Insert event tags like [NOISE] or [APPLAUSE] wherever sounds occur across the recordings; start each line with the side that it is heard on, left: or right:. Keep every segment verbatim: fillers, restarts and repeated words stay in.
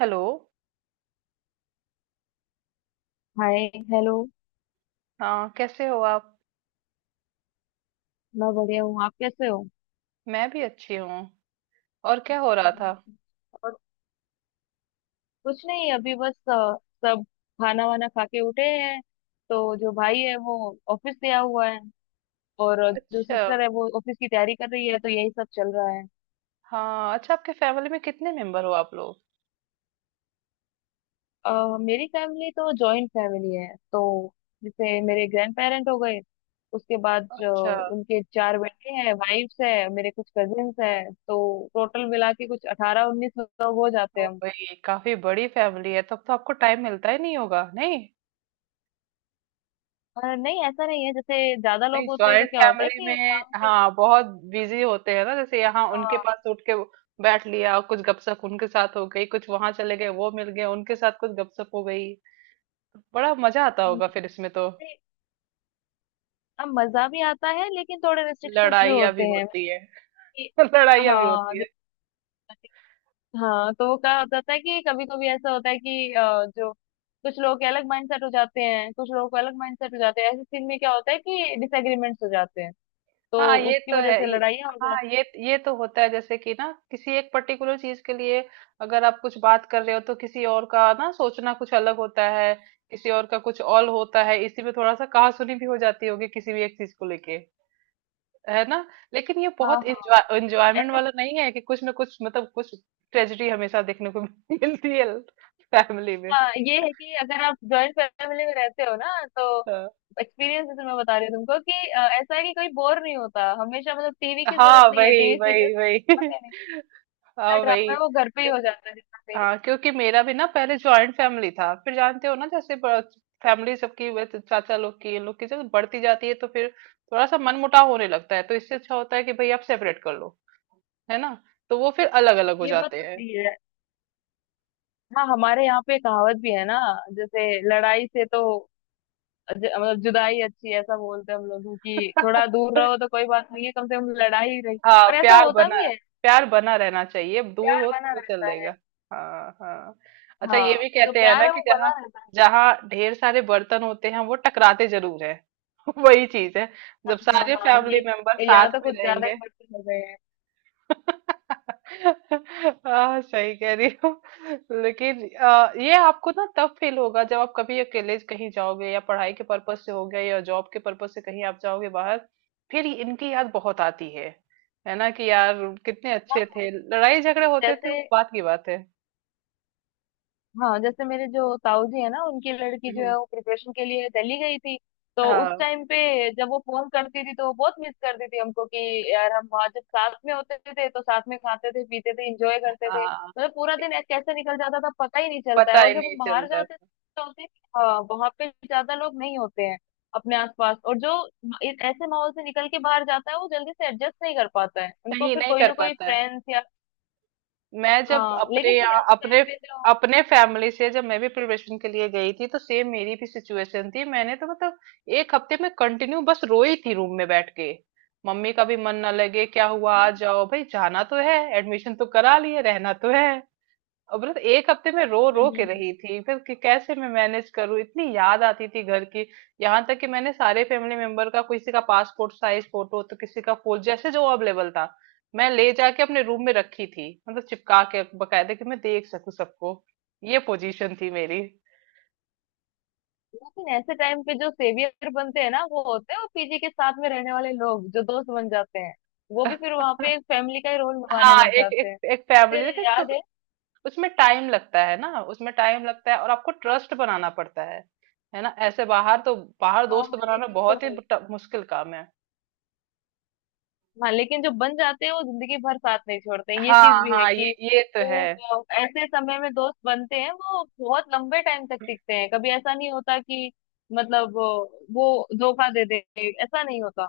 right: Hello.
left: Hi hello.
right: हाँ, कैसे हो आप?
left: मैं बढ़िया हूँ। आप कैसे हो?
right: मैं भी अच्छी हूँ। और क्या हो रहा था?
left: और कुछ नहीं, अभी बस अ, सब खाना वाना खा के उठे हैं। तो जो भाई है वो ऑफिस गया हुआ है, और अ, जो
right: अच्छा।
left: सिस्टर है वो ऑफिस की तैयारी कर रही है, तो यही सब चल रहा है।
right: हाँ, अच्छा, आपके फैमिली में कितने मेंबर हो आप लोग?
left: अ, मेरी फैमिली तो जॉइंट फैमिली है। तो जैसे मेरे ग्रैंड पेरेंट हो गए, उसके बाद जो
right: अच्छा।
left: उनके चार बेटे हैं, वाइफ्स है, मेरे कुछ कजिन्स हैं, तो टोटल मिला के कुछ अठारह उन्नीस लोग हो जाते
right: ओ
left: हैं हम।
right: भाई, काफी बड़ी फैमिली है, तब तो आपको टाइम मिलता ही नहीं होगा, नहीं
left: अ, नहीं, ऐसा नहीं है। जैसे ज्यादा
right: नहीं,
left: लोग होते हैं तो
right: जॉइंट
left: क्या होता है
right: फैमिली
left: कि
right: में,
left: काम जो होता है,
right: हाँ, बहुत बिजी होते हैं ना, जैसे यहाँ उनके
left: हाँ,
right: पास उठ के बैठ लिया, कुछ गपशप उनके साथ हो गई, कुछ वहां चले गए, वो मिल गए, उनके साथ कुछ गपशप हो गई। बड़ा मजा आता होगा
left: जैसे,
right: फिर इसमें तो।
left: अब मजा भी आता है लेकिन थोड़े रिस्ट्रिक्शंस भी
right: लड़ाइयाँ भी
left: होते हैं
right: होती है।
left: कि
right: [LAUGHS] लड़ाइयाँ भी
left: हाँ।
right: होती है।
left: जैसे- हाँ, तो वो क्या हो जाता है कि कभी कभी ऐसा होता है कि अ, जो कुछ लोग के अलग माइंडसेट हो जाते हैं, कुछ लोगों के अलग माइंडसेट हो जाते हैं। ऐसे सीन में क्या होता है कि डिसएग्रीमेंट्स हो जाते हैं, तो
right: हाँ, ये
left: उसकी
right: तो
left: वजह
right: है,
left: से
right: ये-
left: लड़ाइयाँ हो
right: हाँ,
left: जाती
right: ये ये तो होता है, जैसे कि ना किसी एक पर्टिकुलर चीज के लिए अगर आप कुछ बात कर रहे हो तो किसी और का ना सोचना कुछ अलग होता है, किसी और का कुछ और होता है, इसी में थोड़ा सा कहासुनी भी हो जाती होगी किसी भी एक चीज को लेके। है ना? लेकिन ये
left: हैं। हाँ,
right: बहुत
left: हाँ,
right: एंजॉय एंजॉयमेंट वाला नहीं है, कि कुछ ना कुछ मतलब कुछ ट्रेजेडी हमेशा देखने को [LAUGHS] मिलती है फैमिली में।
left: हाँ, ये है कि अगर आप जॉइंट फैमिली में रहते हो ना, तो
right: हाँ।
left: एक्सपीरियंस जैसे मैं बता रही हूँ तुमको कि अ, ऐसा है कि कोई बोर नहीं होता हमेशा। मतलब टीवी की जरूरत
right: हाँ,
left: नहीं है,
right: वही
left: टीवी सीरियल
right: वही वही। [LAUGHS]
left: जितना
right: हाँ,
left: ड्रामा
right: वही।
left: है वो घर पे ही हो जाता है, जितना सीरियल।
right: हाँ, क्योंकि मेरा भी ना पहले जॉइंट फैमिली था, फिर जानते हो ना, जैसे फैमिली सबकी, वैसे चाचा लोग की इन लोग की जब बढ़ती जाती है तो फिर थोड़ा सा मनमुटाव होने लगता है, तो इससे अच्छा होता है कि भाई आप सेपरेट कर लो। है ना? तो वो फिर अलग अलग हो
left: ये बात
right: जाते
left: तो
right: हैं।
left: सही है। हाँ, हमारे यहाँ पे कहावत भी है ना, जैसे लड़ाई से तो ज, मतलब जुदाई अच्छी है, ऐसा बोलते हैं हम लोग कि थोड़ा
right: [LAUGHS]
left: दूर रहो तो कोई बात नहीं है, कम से कम लड़ाई रही।
right: हाँ,
left: और ऐसा
right: प्यार
left: होता
right: बना।
left: भी है,
right: प्यार बना रहना चाहिए, दूर
left: प्यार
right: हो
left: बना
right: तो चल
left: रहता
right: देगा।
left: है।
right: हाँ हाँ। अच्छा, ये
left: हाँ,
right: भी
left: तो
right: कहते हैं ना
left: प्यार है
right: कि
left: वो
right: जहाँ,
left: बना रहता है।
right: जहाँ ढेर सारे बर्तन होते हैं, वो टकराते जरूर हैं। [LAUGHS] वही चीज है,
left: हाँ,
right: जब
left: हाँ,
right: सारे
left: हाँ,
right: फैमिली
left: ये
right: मेंबर
left: यहाँ
right: साथ
left: तो
right: में
left: कुछ ज्यादा ही
right: रहेंगे।
left: बढ़ते लग रहे हैं।
right: हाँ, सही कह रही हो। लेकिन अ, ये आपको ना तब फील होगा जब आप कभी अकेले कहीं जाओगे, या पढ़ाई के पर्पज से हो गया या जॉब के पर्पज से कहीं आप जाओगे बाहर, फिर इनकी याद बहुत आती है। है ना, कि यार कितने अच्छे
left: हाँ
right: थे। लड़ाई झगड़े होते थे
left: जैसे
right: वो बात की बात है।
left: हाँ, जैसे मेरे जो ताऊ जी है ना, उनकी लड़की जो
right: हम्म।
left: है वो प्रिपरेशन के लिए दिल्ली गई थी। तो उस
right: हाँ।
left: टाइम पे जब वो फोन करती थी तो वो बहुत मिस करती थी हमको कि यार हम वहाँ जब साथ में होते थे तो साथ में खाते थे, पीते थे, इंजॉय करते थे,
right: हाँ,
left: मतलब पूरा दिन ऐसे- कैसे निकल जाता था पता ही नहीं चलता
right: पता
left: है। और
right: ही
left: जब
right: नहीं
left: हम बाहर
right: चलता
left: जाते
right: था।
left: तो होते हैं कि, हाँ, वहाँ पे ज्यादा लोग नहीं होते हैं अपने आसपास, और जो एक ऐसे माहौल से निकल के बाहर जाता है वो जल्दी से एडजस्ट नहीं कर पाता है। उनको
right: सही
left: फिर
right: नहीं
left: कोई
right: कर
left: ना कोई
right: पाता है।
left: फ्रेंड्स या
right: मैं जब
left: हाँ,
right: अपने
left: लेकिन फिर
right: यहाँ
left: ऐसे
right: अपने
left: टाइम पे जो
right: अपने फैमिली से जब मैं भी प्रिपरेशन के लिए गई थी तो सेम मेरी भी सिचुएशन थी, मैंने तो मतलब एक हफ्ते में कंटिन्यू बस रोई थी रूम में बैठ के। मम्मी का भी मन ना लगे, क्या हुआ, आ
left: हम्म,
right: जाओ भाई, जाना तो है, एडमिशन तो करा लिए, रहना तो है। और बस एक हफ्ते में रो
left: हम्म,
right: रो के
left: हम्म, हम्म।
right: रही थी फिर कि कैसे मैं मैनेज करूं, इतनी याद आती थी घर की। यहाँ तक कि मैंने सारे फैमिली मेंबर का, किसी का पासपोर्ट साइज फोटो तो किसी का फूल, जैसे जो अवेलेबल था, मैं ले जाके अपने रूम में रखी थी, मतलब चिपका के बकायदे, कि मैं देख सकूं सबको। ये पोजीशन थी मेरी।
left: लेकिन ऐसे टाइम पे जो सेवियर बनते हैं ना वो होते हैं वो पीजी के साथ में रहने वाले लोग, जो दोस्त बन जाते हैं। वो भी
right: [LAUGHS]
left: फिर वहां पे एक फैमिली का ही रोल निभाने
right: हाँ,
left: लग
right: एक
left: जाते
right: एक
left: हैं।
right: एक फैमिली,
left: मुझे
right: लेकिन
left: याद
right: सब-
left: है।
right: उसमें टाइम लगता है ना, उसमें टाइम लगता है और आपको ट्रस्ट बनाना पड़ता है। है ना? ऐसे बाहर तो, बाहर
left: हाँ,
right: दोस्त
left: हाँ, ये
right: बनाना
left: चीज तो
right: बहुत ही
left: है।
right: ट- मुश्किल काम है।
left: हाँ, लेकिन जो बन जाते हैं वो जिंदगी भर साथ नहीं छोड़ते हैं। ये
right: हाँ
left: चीज भी है
right: हाँ, ये
left: कि
right: ये तो है।
left: जो अ, ऐसे समय में दोस्त बनते हैं वो बहुत लंबे टाइम तक टिकते हैं। कभी ऐसा नहीं होता कि मतलब अ, वो धोखा दे दे, ऐसा नहीं होता।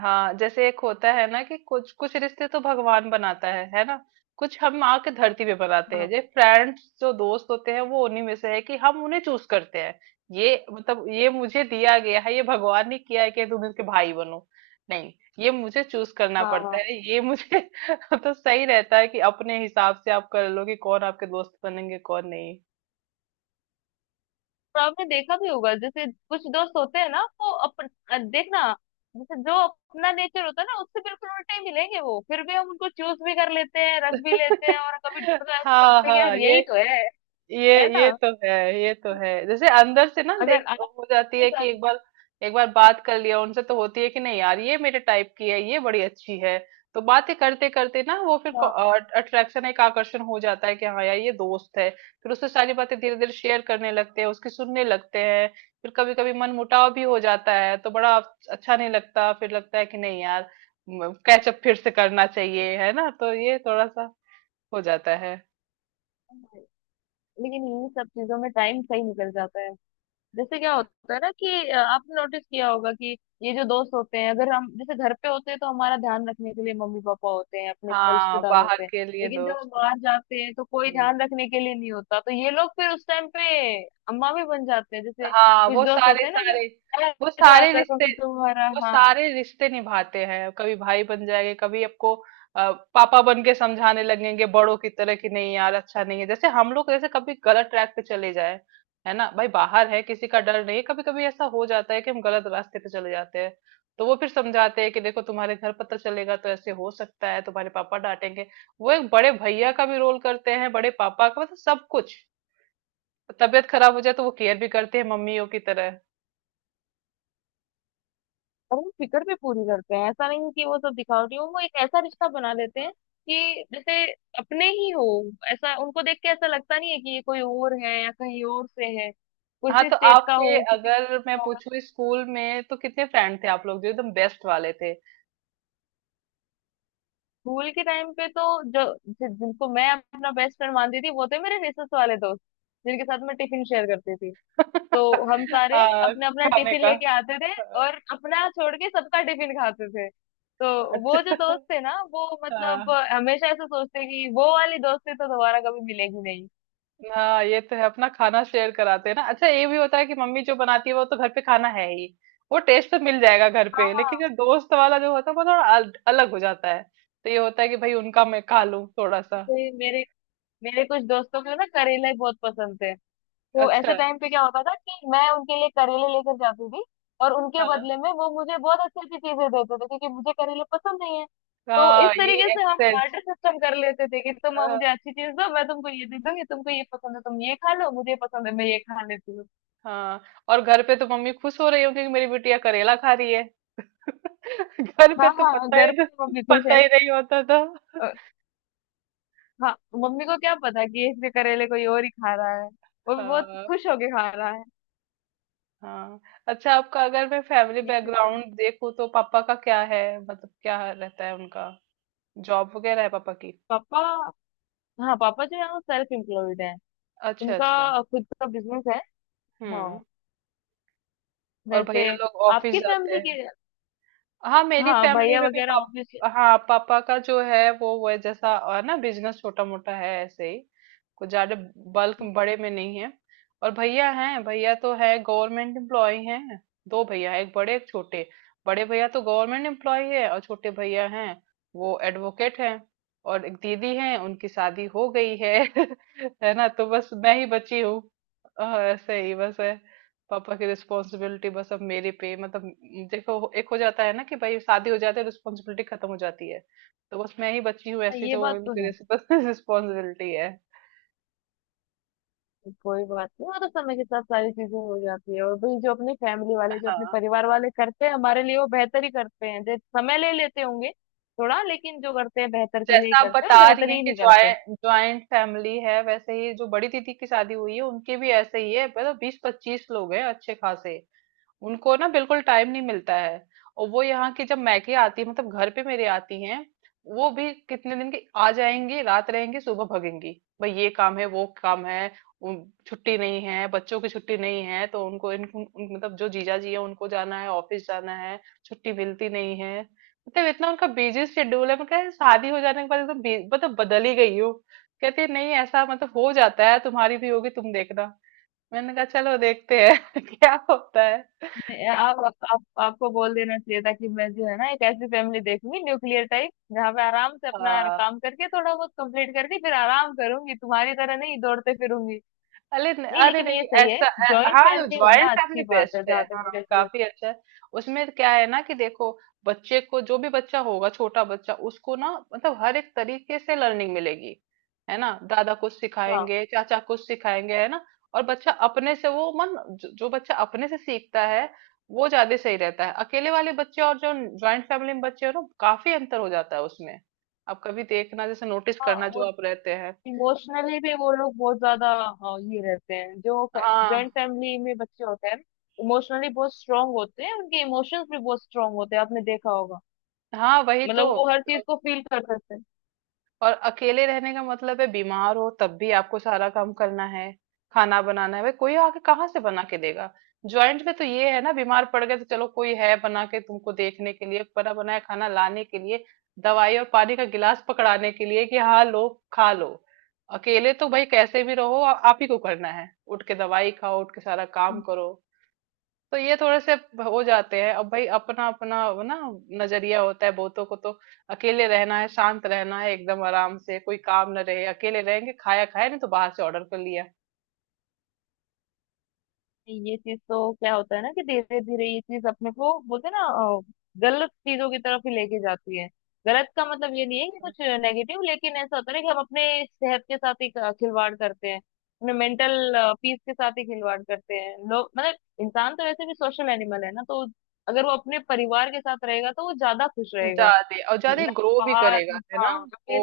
right: हाँ, जैसे एक होता है ना कि कुछ कुछ रिश्ते तो भगवान बनाता है है ना? कुछ हम माँ के धरती पे बनाते हैं,
left: हाँ,
right: जैसे फ्रेंड्स जो दोस्त होते हैं वो उन्हीं में से है कि हम उन्हें चूज करते हैं। ये मतलब ये मुझे दिया गया है, ये भगवान ने किया है कि तुम इसके भाई बनो, नहीं, ये मुझे चूज करना
left: हाँ,
right: पड़ता
left: हाँ।
right: है ये मुझे। [LAUGHS] तो सही रहता है कि अपने हिसाब से आप कर लो कि कौन आपके दोस्त बनेंगे कौन नहीं।
left: और आपने देखा भी होगा, जैसे कुछ दोस्त होते हैं ना वो अपन अ, देखना, जैसे जो अपना नेचर होता है ना उससे बिल्कुल उल्टे ही मिलेंगे, वो फिर भी हम उनको चूज भी कर लेते हैं, रख भी लेते हैं और कभी
right: [LAUGHS]
left: मतलब ऐसे
right: हाँ
left: सोचते हैं कि यार
right: हाँ, ये
left: यही तो है।
right: ये
left: है ना।
right: ये तो है, ये तो है, जैसे अंदर से ना
left: अगर
right: देख हो जाती
left: आपके
right: है कि
left: साथ,
right: एक बार, एक बार बात कर लिया उनसे तो होती है कि नहीं यार ये मेरे टाइप की है, ये बड़ी अच्छी है। तो बातें करते करते ना वो फिर
left: हाँ,
right: अट्रैक्शन, एक आकर्षण हो जाता है कि हाँ यार ये दोस्त है। फिर उससे सारी बातें धीरे धीरे शेयर करने लगते हैं, उसकी सुनने लगते हैं। फिर कभी कभी मन मुटाव भी हो जाता है तो बड़ा अच्छा नहीं लगता, फिर लगता है कि नहीं यार कैचअप फिर से करना चाहिए, है ना? तो ये थोड़ा सा हो जाता है।
left: लेकिन इन सब चीजों में टाइम सही निकल जाता है। जैसे क्या होता है ना कि अ, आपने नोटिस किया होगा कि ये जो दोस्त होते हैं, अगर हम जैसे घर पे होते हैं तो हमारा ध्यान रखने के लिए मम्मी पापा होते हैं, अपने पर
right: हाँ,
left: रिश्तेदार
right: बाहर
left: होते हैं।
right: के लिए
left: लेकिन जब हम
right: दोस्त।
left: बाहर जाते हैं तो कोई
right: हम्म।
left: ध्यान रखने के लिए नहीं होता, तो ये लोग फिर उस टाइम पे अम्मा भी बन जाते हैं। जैसे
right: हाँ,
left: कुछ
right: वो
left: दोस्त
right: सारे
left: होते हैं ना कि वो,
right: सारे,
left: "अरे,
right: वो
left: ध्यान
right: सारे रिश्ते,
left: रखोगे, तुम्हारा,
right: वो
left: हाँ"।
right: सारे रिश्ते निभाते हैं। कभी भाई बन जाएंगे, कभी आपको अ, पापा बन के समझाने लगेंगे बड़ों की तरह, कि नहीं यार अच्छा नहीं है, जैसे हम लोग जैसे कभी गलत ट्रैक पे चले जाए। है ना, भाई बाहर है, किसी का डर नहीं, कभी कभी ऐसा हो जाता है कि हम गलत रास्ते पे चले जाते हैं। तो वो फिर समझाते हैं कि देखो तुम्हारे घर पता चलेगा तो ऐसे हो सकता है, तुम्हारे पापा डांटेंगे। वो एक बड़े भैया का भी रोल करते हैं, बड़े पापा का, मतलब सब कुछ। तबीयत खराब हो जाए तो वो केयर भी करते हैं मम्मियों की तरह।
left: और वो फिक्र भी पूरी करते हैं, ऐसा नहीं कि वो सब दिखावटी हो। वो एक ऐसा रिश्ता बना देते हैं कि जैसे अपने ही हो। ऐसा उनको देख के ऐसा लगता नहीं है कि ये कोई और है या कहीं और से है,
right: हाँ,
left: किसी
right: तो
left: स्टेट का
right: आपके,
left: हो, किसी भी
right: अगर
left: state
right: मैं
left: का हो।
right: पूछूं, इस स्कूल में तो कितने फ्रेंड थे आप लोग जो एकदम बेस्ट वाले थे?
left: स्कूल के टाइम पे तो जो जि- जिनको मैं अपना बेस्ट फ्रेंड मानती थी वो थे मेरे रिसेस वाले दोस्त, जिनके साथ मैं टिफिन शेयर करती थी।
right: [LAUGHS]
left: तो हम सारे
right: आ,
left: अपना अपना
right: खाने
left: टिफिन
right: का।
left: लेके आते थे, और अपना छोड़ के सबका टिफिन खाते थे। तो वो जो
right: अच्छा।
left: दोस्त थे ना वो मतलब
right: हाँ
left: अ, हमेशा ऐसा सोचते कि वो वाली दोस्ती तो दोबारा कभी मिलेगी नहीं।
right: हाँ, ये तो है, अपना खाना शेयर कराते हैं ना। अच्छा, ये भी होता है कि मम्मी जो बनाती है वो तो घर पे खाना है ही, वो टेस्ट तो मिल जाएगा घर पे,
left: हाँ।
right: लेकिन जो दोस्त वाला जो होता है वो थोड़ा अल, अलग हो जाता है। तो ये होता है कि भाई उनका मैं खा लूं थोड़ा सा।
left: मेरे मेरे मेरे कुछ दोस्तों को ना करेला ही बहुत पसंद थे। तो ऐसे
right: अच्छा।
left: टाइम पे क्या होता था कि मैं उनके लिए करेले लेकर जाती थी, और उनके
right: हाँ।
left: बदले में वो मुझे बहुत अच्छी अच्छी चीजें देते थे, क्योंकि मुझे करेले पसंद नहीं है। तो इस
right: हाँ, ये
left: तरीके से हम
right: एक्सेस।
left: बार्टर सिस्टम कर लेते थे कि तुम मुझे
right: हाँ।
left: अच्छी चीज दो, मैं तुमको ये दे दूंगी, तुमको ये पसंद है तुम ये खा लो, मुझे ये पसंद है मैं ये खा लेती हूँ।
right: हाँ। और घर पे तो मम्मी खुश हो रही होंगी कि मेरी बिटिया करेला खा रही है। [LAUGHS] घर पे
left: हाँ,
right: तो
left: हाँ,
right: पता ही
left: घर पे
right: नहीं-
left: मम्मी खुश
right: पता
left: है।
right: ही नहीं होता था।
left: अ, हाँ, मम्मी को क्या पता कि इसके करेले कोई और ही खा रहा है, वो भी बहुत
right: हाँ।
left: खुश होके खा रहा है।
right: हाँ। अच्छा, आपका अगर मैं फैमिली
left: ये चीज है।
right: बैकग्राउंड देखूँ तो पापा का क्या है, मतलब क्या रहता है उनका, जॉब वगैरह है पापा की?
left: पापा हाँ, पापा जो है वो सेल्फ एम्प्लॉयड है।
right: अच्छा अच्छा।
left: उनका खुद का बिजनेस है।
right: हम्म।
left: हाँ।
right: और
left: वैसे
right: भैया लोग ऑफिस
left: आपकी
right: जाते
left: फैमिली
right: हैं?
left: के,
right: हाँ, मेरी
left: हाँ,
right: फैमिली
left: भैया
right: में भी
left: वगैरह
right: पाप,
left: ऑब्वियसली।
right: हाँ, पापा का जो है वो वो जैसा अ, ना, बिजनेस छोटा मोटा है ऐसे ही, कुछ ज्यादा बल्क बड़े में नहीं है। और भैया हैं, भैया तो है, गवर्नमेंट एम्प्लॉय हैं। दो भैया हैं, एक बड़े एक छोटे। बड़े भैया तो गवर्नमेंट एम्प्लॉय है और छोटे भैया हैं, वो एडवोकेट हैं। और एक दीदी हैं, उनकी शादी हो गई है। [LAUGHS] है ना, तो बस मैं ही बची हूँ। अ, ऐसे ही बस है। पापा की रिस्पॉन्सिबिलिटी बस अब मेरे पे, मतलब म, देखो, एक हो जाता है ना कि भाई शादी हो जाती है रिस्पॉन्सिबिलिटी खत्म हो जाती है, तो बस मैं ही बची हूँ ऐसी
left: ये
right: जो
left: बात तो
right: उनकी
left: है।
right: रिस्पॉन्सिबिलिटी [LAUGHS] है।
left: कोई बात नहीं, वो तो समय के साथ सारी चीजें हो जाती है, और भाई जो अपनी फैमिली वाले जो अपने
right: हाँ,
left: परिवार वाले करते हैं हमारे लिए वो बेहतर ही करते हैं। जो समय ले लेते होंगे थोड़ा, लेकिन जो करते हैं बेहतर के लिए ही
right: जैसा आप
left: करते हैं,
right: बता
left: और
right: रही
left: बेहतर
right: हैं
left: ही
right: कि
left: नहीं करते हैं।
right: ज्वाइंट ज्वाइंट फैमिली है, वैसे ही जो बड़ी दीदी की शादी हुई है उनकी भी ऐसे ही है, मतलब बीस पच्चीस लोग हैं अच्छे खासे। उनको ना बिल्कुल टाइम नहीं मिलता है। और वो यहाँ की जब मैके आती है, मतलब घर पे मेरे आती हैं, वो भी कितने दिन की आ जाएंगी, रात रहेंगी सुबह भगेंगी। भाई ये काम है वो काम है, उन- छुट्टी नहीं है, बच्चों की छुट्टी नहीं है, तो उनको इनको उन- मतलब जो जीजा जी है उनको जाना है, ऑफिस जाना है, छुट्टी मिलती नहीं है। मतलब इतना उनका बिजी शेड्यूल है। मैं कह रही, शादी हो जाने के बाद एकदम बी- मतलब बदल ही गई हो। कहती है, नहीं ऐसा मतलब हो जाता है, तुम्हारी भी होगी, तुम देखना। मैंने कहा चलो देखते हैं [LAUGHS] क्या होता है।
left: मैं- आप, आप, आप आपको बोल देना चाहिए था कि मैं जो है ना, एक ऐसी फैमिली देखूंगी न्यूक्लियर टाइप, जहाँ पे आराम से अपना
right: हाँ।
left: काम करके थोड़ा बहुत कंप्लीट करके फिर आराम करूंगी, तुम्हारी तरह नहीं दौड़ते फिरूंगी।
right: अरे न-
left: नहीं,
right: अरे
left: लेकिन ये
right: नहीं,
left: सही है।
right: ऐसा अ,
left: जॉइंट
right: हाँ,
left: फैमिली
right: ज्वाइंट
left: होना
right: फैमिली
left: अच्छी बात है,
right: बेस्ट है।
left: जहाँ तक
right: हाँ,
left: मुझे ऐसा
right: काफी
left: लगता
right: अच्छा है। उसमें क्या है ना, कि देखो बच्चे को, जो भी बच्चा होगा, छोटा बच्चा, उसको ना मतलब हर एक तरीके से लर्निंग मिलेगी। है ना, दादा कुछ
left: है। हाँ,
right: सिखाएंगे, चाचा कुछ सिखाएंगे, है ना? और बच्चा अपने से, वो मन जो, जो बच्चा अपने से सीखता है वो ज्यादा सही रहता है। अकेले वाले बच्चे और जो ज्वाइंट फैमिली में बच्चे हो ना, काफी अंतर हो जाता है उसमें। आप कभी देखना, जैसे नोटिस
left: हाँ,
right: करना,
left: वो
right: जो आप रहते हैं।
left: इमोशनली भी वो लोग बहुत ज्यादा, हाँ, ये रहते हैं जो जॉइंट
right: हाँ
left: फैमिली में बच्चे होते हैं। इमोशनली बहुत स्ट्रांग होते हैं, उनके इमोशंस भी बहुत स्ट्रांग होते हैं, आपने देखा होगा।
right: हाँ, वही तो।
left: मतलब वो हर चीज को फील कर सकते हैं।
right: और अकेले रहने का मतलब है, बीमार हो तब भी आपको सारा काम करना है, खाना बनाना है, भाई कोई आके कहाँ से बना के देगा। ज्वाइंट में तो ये है ना, बीमार पड़ गए तो चलो कोई है बना के तुमको देखने के लिए, बना बनाया खाना लाने के लिए, दवाई और पानी का गिलास पकड़ाने के लिए कि हाँ लो, खा लो। अकेले तो भाई कैसे भी रहो, आ- आप ही को करना है, उठ के दवाई खाओ, उठ के सारा काम करो। तो ये थोड़े से हो जाते हैं। अब भाई अपना अपना वो ना नजरिया होता है बहुतों को तो, अकेले रहना है, शांत रहना है, एकदम आराम से कोई काम न रहे, अकेले रहेंगे, खाया खाया, नहीं तो बाहर से ऑर्डर कर लिया।
left: ये चीज तो क्या होता है ना कि धीरे धीरे ये चीज, अपने को बोलते हैं ना, अ, गलत चीजों की तरफ ही लेके जाती है। गलत का मतलब ये नहीं है कि कुछ नेगेटिव, लेकिन ऐसा होता है ना कि हम अपने सेहत के साथ ही अ, खिलवाड़ करते हैं, अपने मेंटल पीस के साथ ही खिलवाड़ करते हैं लोग। मतलब इंसान तो वैसे भी सोशल एनिमल है ना, तो अगर वो अपने परिवार के साथ रहेगा तो वो ज्यादा खुश रहेगा।
right: ज्यादा और ज्यादा
left: ना,
right: ग्रो भी
left: बाहर,
right: करेगा, है ना?
left: हाँ,
right: वो।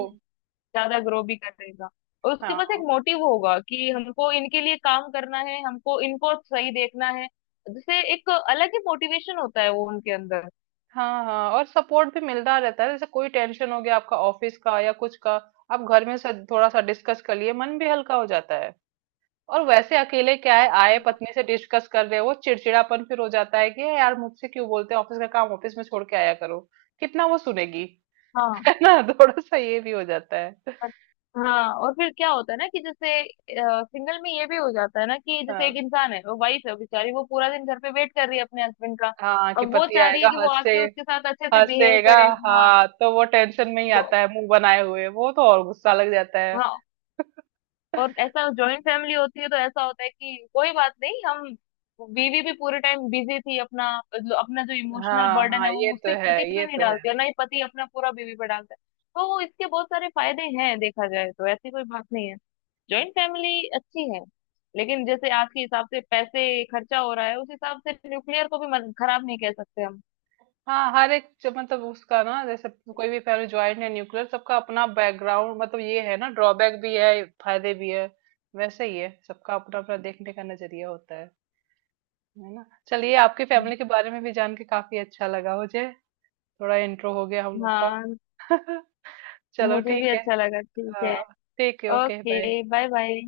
left: ज्यादा ग्रो भी करेगा। और उसके पास
right: हाँ
left: एक मोटिव होगा कि हमको इनके लिए काम करना है, हमको इनको सही देखना है। जैसे एक अलग ही मोटिवेशन होता है वो उनके अंदर।
right: हाँ हाँ, और सपोर्ट भी मिलता रहता है, जैसे कोई टेंशन हो गया आपका ऑफिस का या कुछ का, आप घर में सा- थोड़ा सा डिस्कस कर लिए, मन भी हल्का हो जाता है। और वैसे अकेले क्या है, आए
left: ये बात,
right: पत्नी से डिस्कस कर रहे हो, चिड़चिड़ापन फिर हो जाता है कि "ए यार, मुझसे क्यों बोलते हैं, ऑफिस का काम ऑफिस में छोड़ के आया करो।" कितना वो सुनेगी? [LAUGHS]
left: हाँ।
right: है ना, थोड़ा सा ये भी हो जाता है।
left: पर- हाँ, और फिर क्या होता है ना कि जैसे सिंगल में ये भी हो जाता है ना कि जैसे एक
right: हाँ
left: इंसान है, वो वाइफ है बेचारी, वो पूरा दिन घर पे वेट कर रही है अपने हस्बैंड का।
right: हाँ, कि
left: अब वो
right: पति
left: चाह रही
right: आएगा,
left: है कि वो
right: हंसे,
left: आके उसके साथ अच्छे से बिहेव
right: हंसेगा।
left: करे। हाँ,
right: हाँ, तो वो टेंशन में ही
left: वो
right: आता है, मुंह बनाए हुए, वो तो और गुस्सा लग जाता है।
left: हाँ, और ऐसा जॉइंट फैमिली होती है तो ऐसा होता है कि कोई बात नहीं, हम बीवी भी पूरे टाइम बिजी थी अपना, मतलब अपना जो इमोशनल
right: हाँ
left: बर्डन
right: हाँ,
left: है
right: ये
left: वो
right: तो
left: सिर्फ
right: है,
left: पति पे
right: ये
left: नहीं
right: तो है।
left: डालती, और ना ही पति अपना पूरा बीवी पे डालता है। तो इसके बहुत सारे फायदे हैं, देखा जाए तो ऐसी कोई बात नहीं है। जॉइंट फैमिली अच्छी है। लेकिन जैसे आज के हिसाब से पैसे खर्चा हो रहा है, उस हिसाब से न्यूक्लियर को भी मत- खराब नहीं कह सकते हम।
right: हाँ, हर एक जो, मतलब उसका ना, जैसे कोई भी, पहले ज्वाइंट है न्यूक्लियर, सबका अपना बैकग्राउंड, मतलब ये है ना, ड्रॉबैक भी है फायदे भी है। वैसे ही है, सबका अपना अपना देखने का नजरिया होता है। है ना? चलिए, आपकी फैमिली के बारे में भी जान के काफी अच्छा लगा मुझे। थोड़ा इंट्रो हो गया हम लोग का।
left: हाँ,
right: [LAUGHS] चलो,
left: मुझे भी
right: ठीक है।
left: अच्छा लगा, ठीक है।
right: हाँ, ठीक है, okay bye.
left: Okay, bye bye.